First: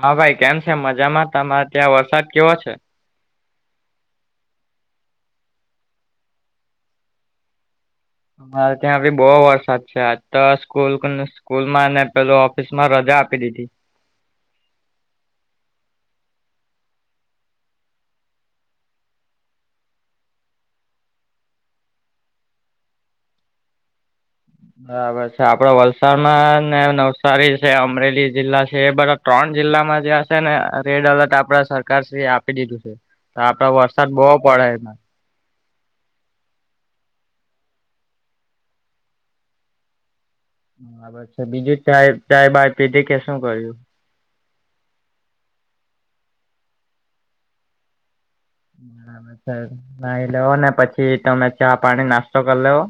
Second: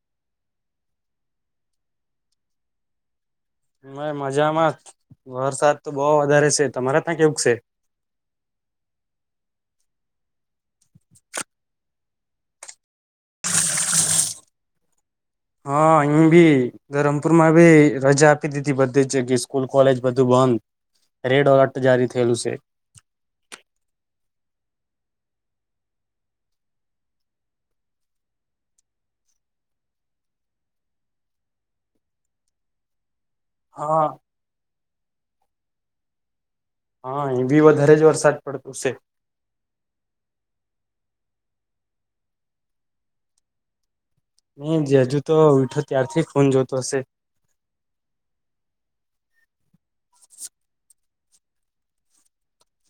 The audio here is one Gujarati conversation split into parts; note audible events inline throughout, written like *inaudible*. હા ભાઈ કેમ છે મજામાં તમારે ત્યાં વરસાદ કેવો છે? મે મજામાં વરસાદ તો બહુ વધારે છે, તમારે ત્યાં કેવું છે? અમારે ત્યાં ભી બહુ વરસાદ છે આજ તો સ્કૂલ સ્કૂલ માંને પેલ ઓફિસ માં રજા આપી દીધી. હા અહીં ભી. ધરમપુર માં ભી રજા આપી દીધી બધી જગયે કે સ્કૂલ કોલેજ બધું બંધ. રેડ અલર્ટ જારી થેલુસે. બરાબર છે આપડ વલસાડમાં ને નવસારી છે, અમરેલી જિલ્લા છે એ બરા ત્રણ જિલ્લામાં જે હશે ને રેડ એલર્ટ આપડા સરકારશ્રી એ આપી દીધું છે. તો આપડે હા વરસાદ બહુ પડે. હા એ બી વધારે જ વરસાદ પડતો છે. બરાબર છે બીજું ચાય બાય પીધિ કે શું કર્યું? નહી જે હજુ તો ઉઠો ત્યારથી ફોન જોતો હશે. નાહી લેવ ને પછી તમે ચા પાણી નાસ્તો કરી લેવો.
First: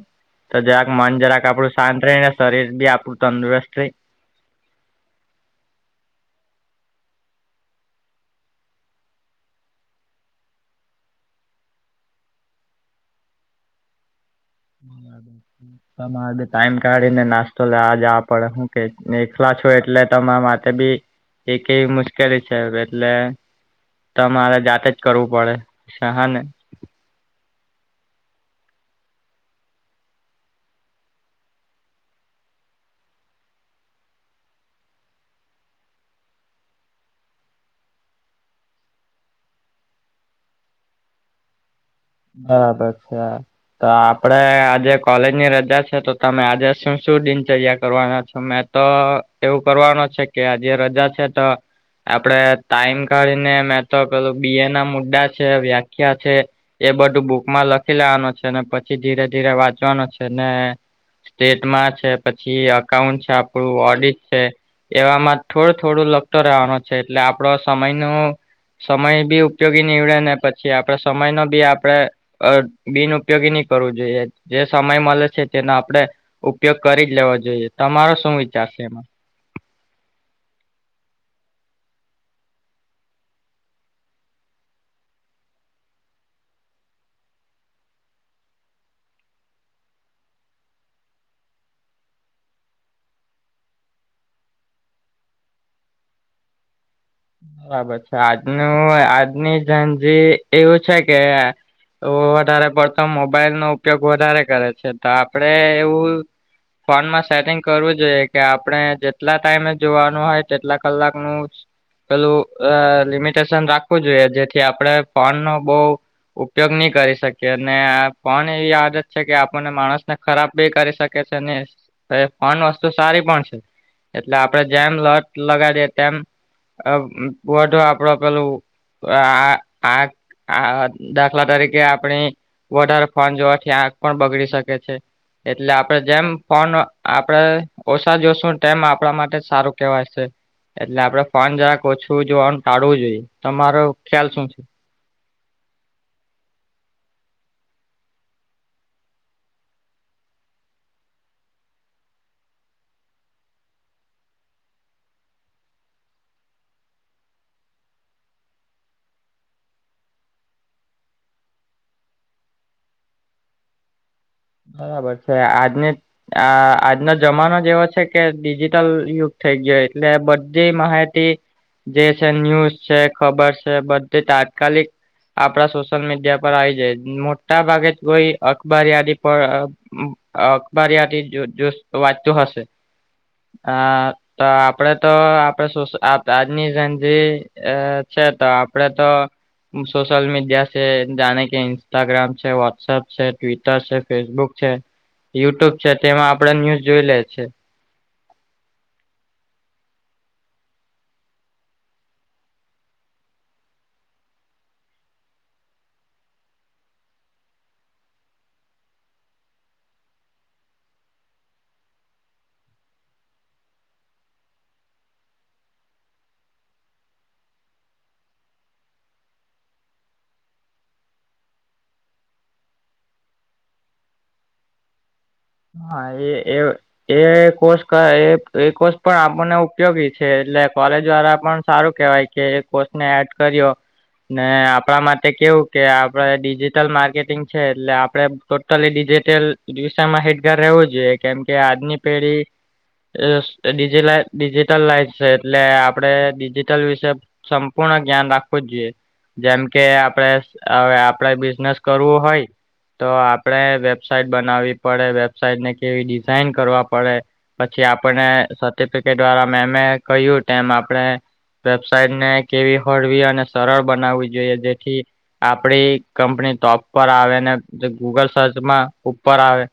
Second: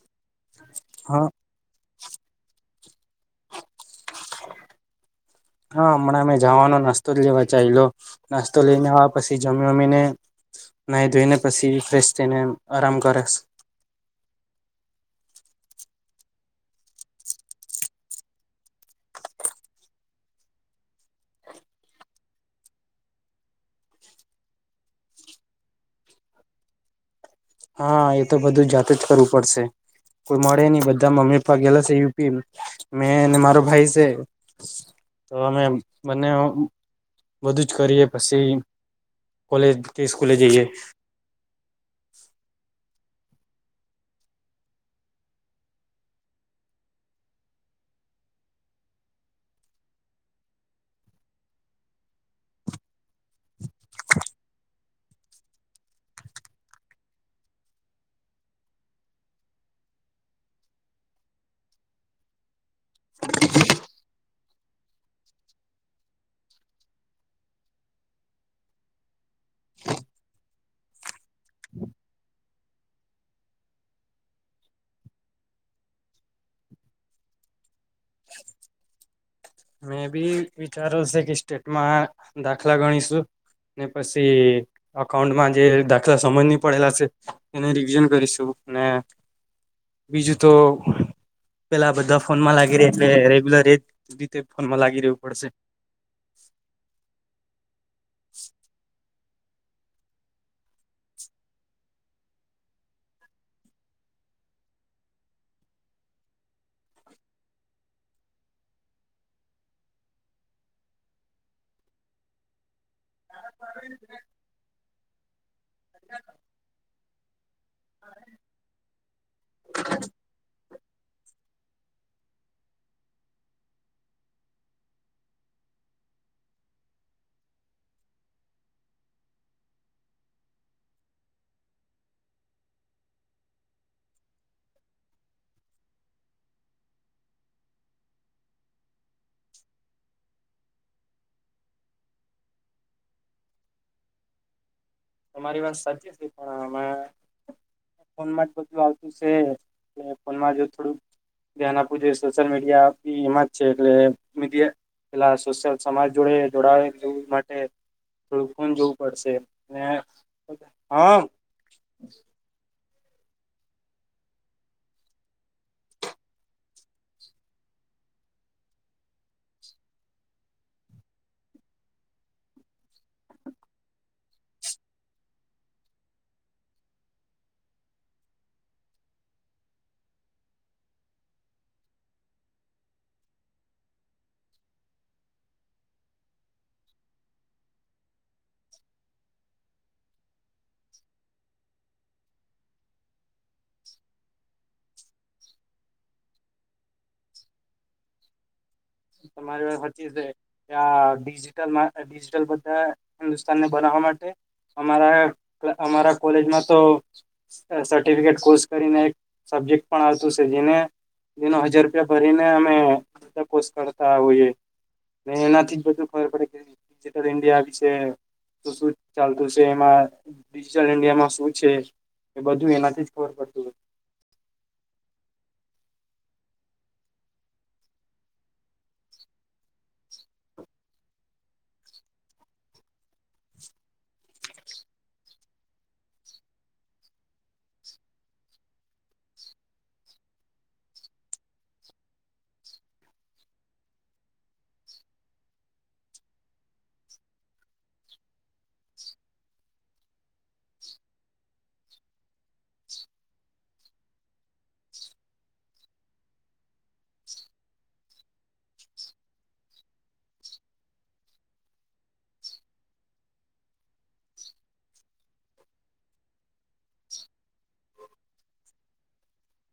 તો જરાક મન હા જરાક આપણું શાંત રહી ને શરીર બી આપણું તંદુરસ્ત રહે. *inaudible* હા હમણાં મે જવાનો નાસ્તો જ લેવા જાયલો. નાસ્તો લઈને આવવા પછી જમી વમીને. નાઈ ધોઈ ને પછી ફ્રેશ થઈને આરામ કરીશ. *inaudible* તમારે ટાઈમ કાઢીને નાસ્તો લેવા જવા પડે હું કે એકલા છું એટલે તમારા માટે. ત બી એકે મુશ્કેલી છે એટલે. તમારે જાતે જ કરવું પડે છે હા ને. હા એ તો બધું જાતે જ કરવું પડશે કોઈ મળે ની બધા મમ્મી પપ્પા ગેલા છે યુપી મેં અને મારો ભાઈ સે. તો અમે બંને બધું જ કરીએ પછી કોલેજ કે સ્કૂલે જઈએ બરાબર છે. તો આપડે આજે કોલેજની રજા છે તો તમે આજે શું શું દિનચર્યા કરવાના છો મે. તો એવું કરવાનું છે કે આ જે રજા છે તો આપડે ટાઈમ કાઢીને મેં તો પેલું બી એ ના મુદ્દા છે, વ્યાખ્યા છે. એ બધું બુકમાં લખી લેવાનું છે ને પછી ધીરે ધીરે વાંચવાનું છે ને સ્ટેટમાં છે પછી અકાઉન્ટ છે આપણું ઓડિટ છે. એવામાં થોડું થોડું લગતો રહેવાનો છે એટલે આપડો સમય નુ સમય બી ઉપયોગી નીવડે ને પછી આપડે સમય નો બી આપ આપણે બિન ઉપયોગી ની કરવું જોઈએ જે સમય મળે છે તેને આપણે ઉપયોગ કરી જ લેવો જોઈએ તમારો શું વિચાર છે એમાં? મેં બી વિચારો છે કે સ્ટેટમાં દાખલા ગણીશું ને પસી અકાઉન્ટમાં જે દાખલા સમજ ની પડેલા છે. એને રિવિઝન કરીશું ને બીજું તો પેલા બધા ફોનમાં લાગી રે એટલે રેગ્યુલર એ રીતે ફોનમાં લાગી રેવું પડશે બરાબર છે આજનું આજની જેન ઝી એવું છે કે તો વધારે પડતો મોબાઈલ નો ઉપયોગ વધારે કરે છે તો આપડે એવું ફોનમાં સેટિંગ કરવું જોઈએ કે આપણે જેટલા ટાઈમે જોવાનું હોય તેટલા કલાકનું જ પેલું અ લિમિટેશન રાખવું જોઈએ જેથી આપણે ફોન નો બહુ ઉપયોગ નહી કરી શકીએ ને પણ એવી આદત છે કે આપણને માણસને ખરાબ બી કરી શકે છે ને ફોન વસ્તુ સારી પણ છે. એટલે આપડે જેમ લત લગાડીએ તેમ અ બ તો આપડો પેલું આ આ આ દાખલા તરીકે આપણી વધારે ફોન જોવાથી આંખ પણ બગડી શકે છે. એટલે આપડે જેમ ફોન આપડે ઓછા જોશું ટેમ આપણા માટે સારું કેવાય છે. એટલે આપડે ફન જરાક ઓછું જોવાનું ટાળવું જોઈએ તમારો ખ્યાલ શું છે. તમારી વાત સાચી છે પણ અમે ફોનમાં જ બધું આવતું છે કે ફોનમાં જો થોડુંક ધ્યાન આપવુ જોઈએ સોશિયલ મીડિયા એમાં જ છે એટલે મીડિયા પેલા સોશલ સમાજ જોડે જોડવું માટે થોડું ફોન જોવું પડશે એ હ. બરાબર છે આજને આ આજનો જમાનો જ એવો છે કે ડિજિટલ યુગ થઈ ગયો એટલે બધી માહિતી જે છે ન્યૂઝ છે ખબર છે બધી તાત્કાલિક આપડા સોશિયલ મીડિયા પર આયીજાય મોટા ભાગે જ કોઈ અખબાર યાદી પર અ અખબાર યાદી જો વાંચતું હશે હ તો આપડે તો આપડ સોસ આજની જેન ઝી એ છે તો આપડે તો સોશલ મીડિયા છે જાણે કે ઇન્સ્ટાગ્રામ છે વ્હોટસએપ છે ટ્વીટર છે. ફેસબુક છે યુટ્યુબ છે તેમાં આપડે ન્યુઝ જોઈ લે છે. તમારી વાત હાચી છે. ત્યાં ડિજિટલ માર માર્ગેબધા હિન્દુસ્તાનને બનાવવા માટે અમારા અ અમારા કોલેજમાં તો સર્ટિફિકેટ કોર્સ કરીને એક સબ્જેક્ટ પણ આવતું સે જેને એનો હજાર રૂપિયા ભરીને અમે પોસ્ટ કરતા હોઈએ મે એનાથી જ બધું ખબર પડે કે ડિજિટલ ઇન્ડિયા છે વિશે શું શું ચાલતું છે એમાં ડિજિટલ ઇન્ડિયામાં શું છે બધું એનાથી જ ખબર પડતું હોય હા એ એ એ કોર્ષ ક એ એ કોર્ષ પણ આપણને ઉપયોગી છે એટલે કોલેજ દ્વારા પણ સારું કેવાય કે એ કોર્સ ને એડ કર્યો ને આપણા માટે કેવું કે આપડે ડિજિટલ માર્કેટિંગ છે એટલે આપડે ટોટલી ડિજિટલ દિશામાં એક રહેવું જોઈએ કેમ કે આજની પેઢી અ સ ડિજિટલ ડિજિટલાઇઝ છે એટલે આપડે ડિજિટલ વિશે સંપૂર્ણ ધ્યાન રાખવું જ જોઈએ. જેમ કે આપડે હવે આપડે બિઝનેસ કરવું હોય. તો આપડે વેબસાાઈટ બનાવવી પડે વેબસાઇટને કેવી ડિઝાઇન કરવા પડે પછી આપણ ને સર્ટિફિકેટ દ્વારા મેમ મે કહ્યું તેમ આપણે વેબસાઇટને કેવી હળવી અને સરળ બનાવવી જોઈએ જેથી આપડી કંપની ટોપ પર આવે ને જે ગૂગલ સર્ચમાં ઉપર આવે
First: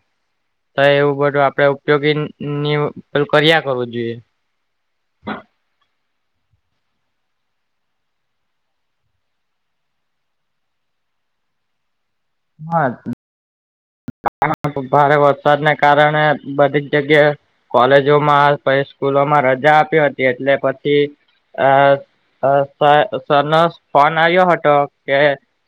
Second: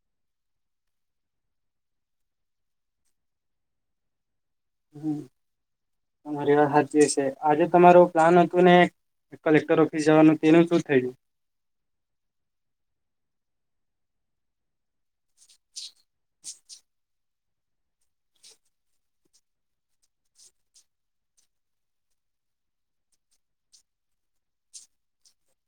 તો એવું બધું આપડે ઉપયોગી ની ની કર્યા કરવું જોઈએ. હમ્મ તમારી વાત સાચી છે આજે તમારું પ્લાન હતું ને કલેક્ટર ઓફિસ જવાનું તેનું શું થઇયું? હા. હા ભારે વરસાદને કારણે બધી જ જગ્યાએ કોલેજોમાં પછી સ્કૂલોમાં રજા આપી હતી એટલે પછી અ અ સર સર નો ફોન આવ્યો હતો કે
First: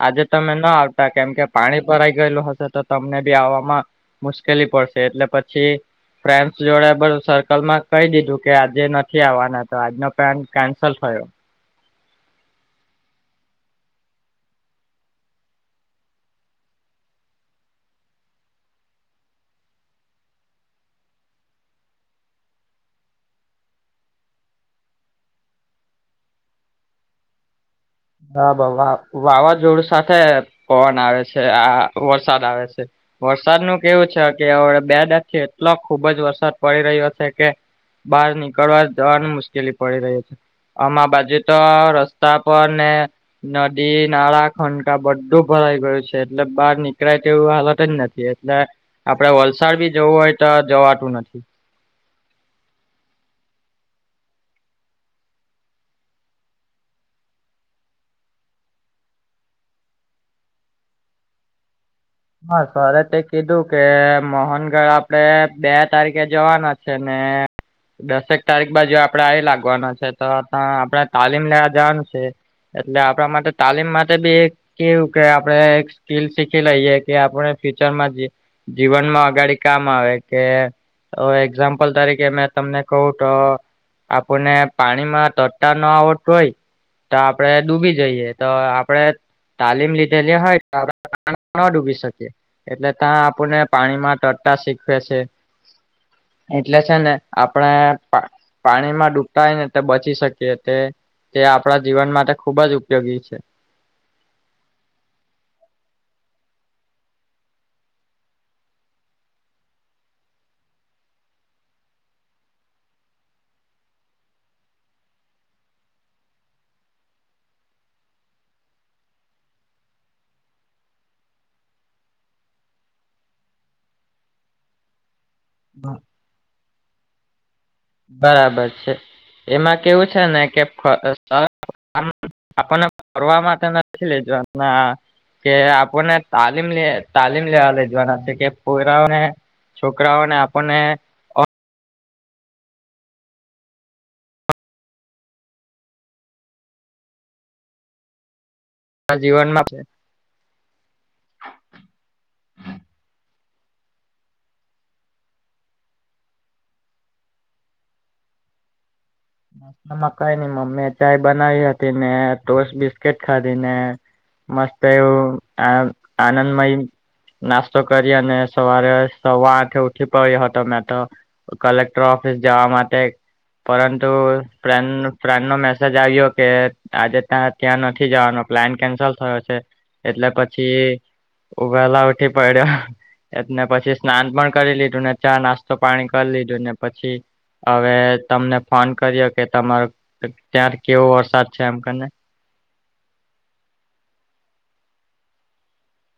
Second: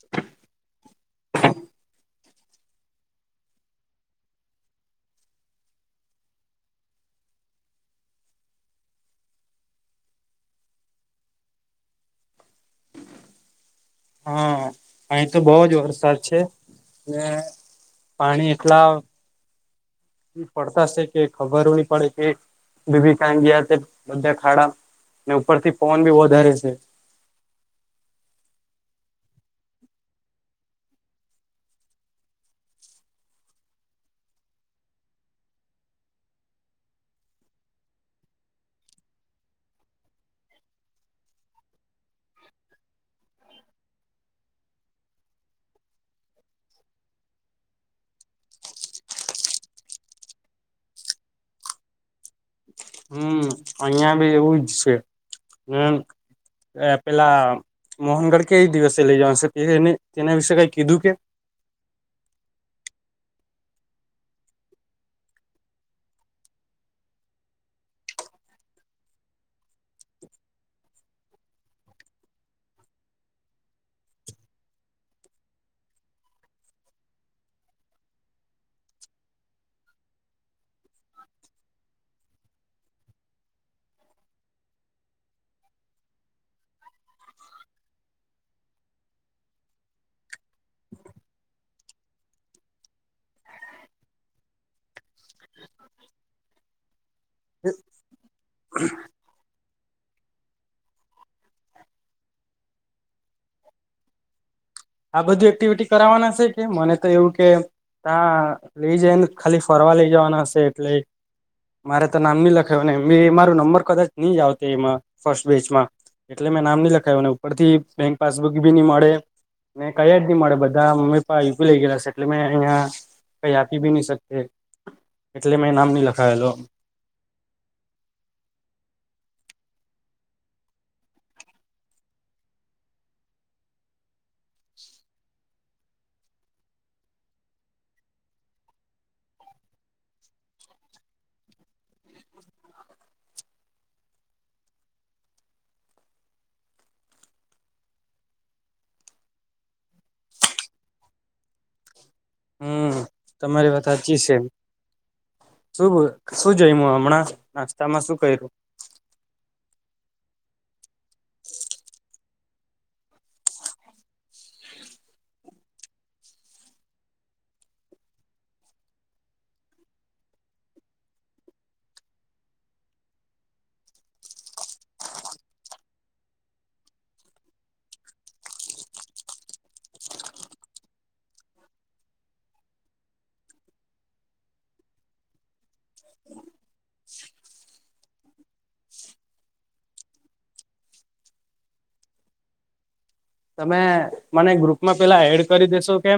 આજે તમે ન આવતા કેમ કે પાણી ભરાઈ ગયેલું હશે તો તમને બી આવવામાં મુશ્કેલી પડશે એટલે પછી ફ્રેન્ડસ જોડે બધુ સર્કલ માં કહી દીધું કે આજે નથી આવવાના તો આજનો પ્લાન કેન્સલ થયો હા અહીં તો બહું જ વરસાદ છે ને પાણી એટલા પડતા છે કે ખબર નહી પડે કે બી બી કઈ ગયા છે બધા ખાડા ને ઉપરથી પવન બી વધારે છે. હા વાવા વાવાઝોડું સાથે પવન આવે છે આ વરસાદ આવે છે. વરસાદ નુ કેવું છે કે બે દખ થી એટલો ખુબ જ વરસાદ પડી રહ્યો છે કે બહાર નીકળવા જવાનું મુશ્કેલી પડી રહી છે આમાર બાજુ તો રસ્તા પર અને નદી નાળા ખંકા બધું ભરાઈ ગયું છે એટલે બહાર નીકળાય તે એવું હાલત જ નથી. એટલે આપડે વલસાડ બી જવું હોય તો જવાતું નથી. હમ્મ અહીંયા બી એવુંજ છે હમ્મ. અ પેલા મોહનગઢ કે એ દિવસે લઈ જવાનું છે તેના વિશે કાંઈ કીધું કે હા સરે તે કીધું કે મોહનગઢ આપડે બે તારીખે જવાના છે ને દસેક તારીખ બાજુ આપડે આવી લાગવાનો છે તો ત આપણે તાલીમ લેવા જવાનું છે એટલે આપણા માટે તાલીમ માટે બી એક કેવું કે આપડે એક સ્કીલ શીખી લઈએ કે આપણે ફ્યુચરમાં જી જીવનમાં અગાડી કામ આવે કે તો એક્ઝામ્પલ તરીકે મેં તમને કહું તો આપણને પાણી માં તટતા ન આવડતું હોય તો આપડણે ડૂબી જઈએ તો આપડે તાલીમ લીધેલી હોય તો આપણે ન ડૂબી એટલે ત્યાં આપણને પાણીમાં તટટા શીખવે છે. એટલે છે ને આપણે પા પાણી માં ડૂબતા હોય ને તે બચી શકીએ તે તે આપણા જીવન માટે ખુબ જ ઉપયોગી છે. આ બધું એક્ટિવિટી કરાવવાના છે કે મને તો એવું કે એમ ના લઈ જાય ન ખાલી ફરવા લઈ જવાના હશે એટલે મારે તો નામ નહી લખે ને મે મારો નંબર કદાચ નહી જ આવતો એમાં ફર્સ્ટ બેચમાં એટલે મેં નામ નહી લખાય્યુંને ઉપર થી બેંક પાસબુક ભી નહી મળે. મેં કયા જ નહી મળે બધા મમ્મી પપ્પ યુપી લઈ ગયેલા છે એટલે મેં અહં. કઈ આપી બી નહી શકતે એટલે મેં નામ નહી લખાવેલો. બરાબર છે એમાં કેવું છે ને કે. આપણને ફરવા માટે નથી લેજોમ. કે આપણને તાલીમ લ તાલીમ લેવા લઈ જવાના છે કે પુરાને. છોકરાઓને આપણને. જીવનમાં. હમ તમારી વાતચી છેમ. શું શું જઈ હમણાં નાસ્તામાં શું કર્યું. માં કઈ નઈ મમ્મી ચાય બનાવી હતી ને ટોસ બિસ્કીટ ખાધી ને. મસ્ત એવું આ આનંદમય. નાસ્તો કરી અને સવારે સવા આઠે ઉઠી પડ્યો હતો મેં તો. કલેક્ટર ઓફિસ જવા માટે પરંતુ. ફ્રેન્ડ ફ્રેન્ડ નો મેસેજ આવ્યો કે આજે ત્યાં ત્યાં નથી જવાનો પ્લાન કેન્સલ થયો છે. એટલે પછી ઉભેલા ઉઠી પડ્યો. એને પછી સ્નાન પણ કરી લીધું ને ચા નાસ્તો પાણી કરી લીધું ને પછી.. હવે તમને ફોન કર્યો કે તમારો ત્યાં કેવો વરસાદ છે એમ કને. તમે મને ગ્રુપમાં પેલા એડ કરી દેેશો કે.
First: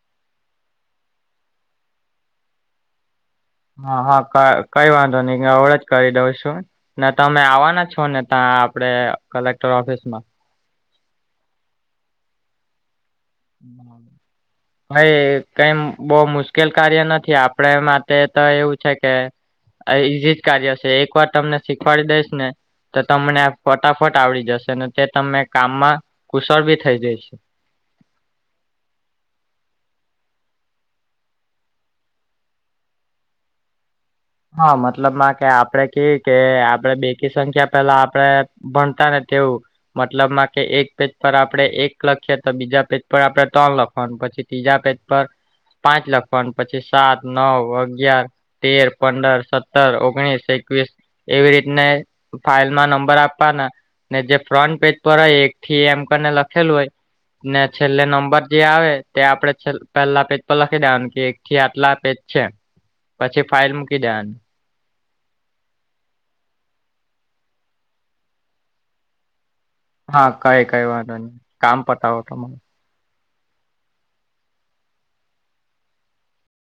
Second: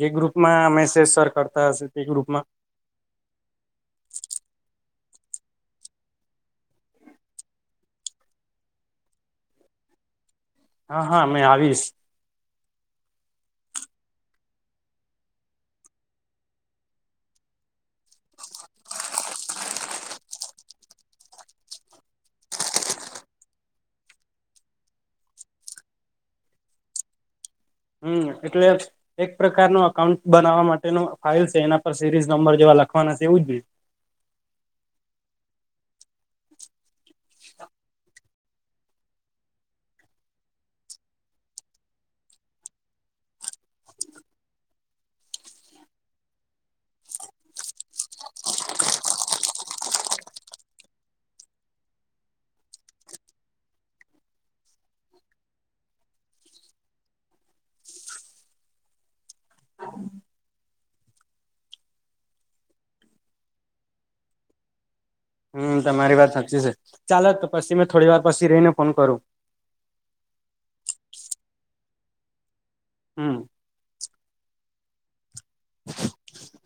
જે ગ્રુપમાં મેસેજ સર કરતા હશે તે ગ્રુપમાં. હા હા ક કઈ વાંધો નહી અવળે જ કરી દઉં છું. ને તમે આવવાના છો ને તા આપડે કલેક્ટર ઓફિસમાં. હા હા મેમે આવીશ. *inaudible* ભાઈ કઈ બહ મુશ્કેલ કાર્ય નથી આપડ માટે તો એવું છે કે. આ ઈઝીજ કાર્ય છે એક વાર તમને શીખવાડી દઈશ ને. તો તમને ફટાફટ આવડી જશે તે તમને કામમાં કુશળ બી થઈ જઈશે. હમ એટલે. એક પ્રકાર ન અકાઉન્ટ બનાવવા માટેનો ફાઇલ છે એના પર સિરીઝ નંબર જેવા લખવાના છે એવું જ કે. હા મતલબમાં કે આપડે કે કે આપડે બેકી સંખ્યા પેલા આપડે. ભણતા ને તેવું. મતલબમાં કે એક પેજ પર આપડણે એક લખીએ તો બીજા પેજ પર આપડણે ત્રણ લખવાનું પછી. ત્રીજા પેજ પર પાંચ લખવાનું પછી સાત નવ અગિયાર તેર, પંદર સત્તર ઓગણીસ એકવીસ એવી રીતને. ફાાઈલમાં નંબર આપવાના ને જે ફ્રન્ટ પેજ પર હોય એક થી એમ કરીને લખેલું હોય. ને છેલ્લે નંબર જે આવે તે આપડે પેલા પેજ પર લખી કે. થી આટલા પેજ છે પછી ફાઇલ મૂકી દેવાની. હમ તમારી વાત સાચી છે ચાલલે જ તો પછી મેં થોડી વાર પછી રહી ને ફોન કરું. હા કઈ કઈ વાંધો નહી કામ પતાવો તમે. હમ. *inaudible*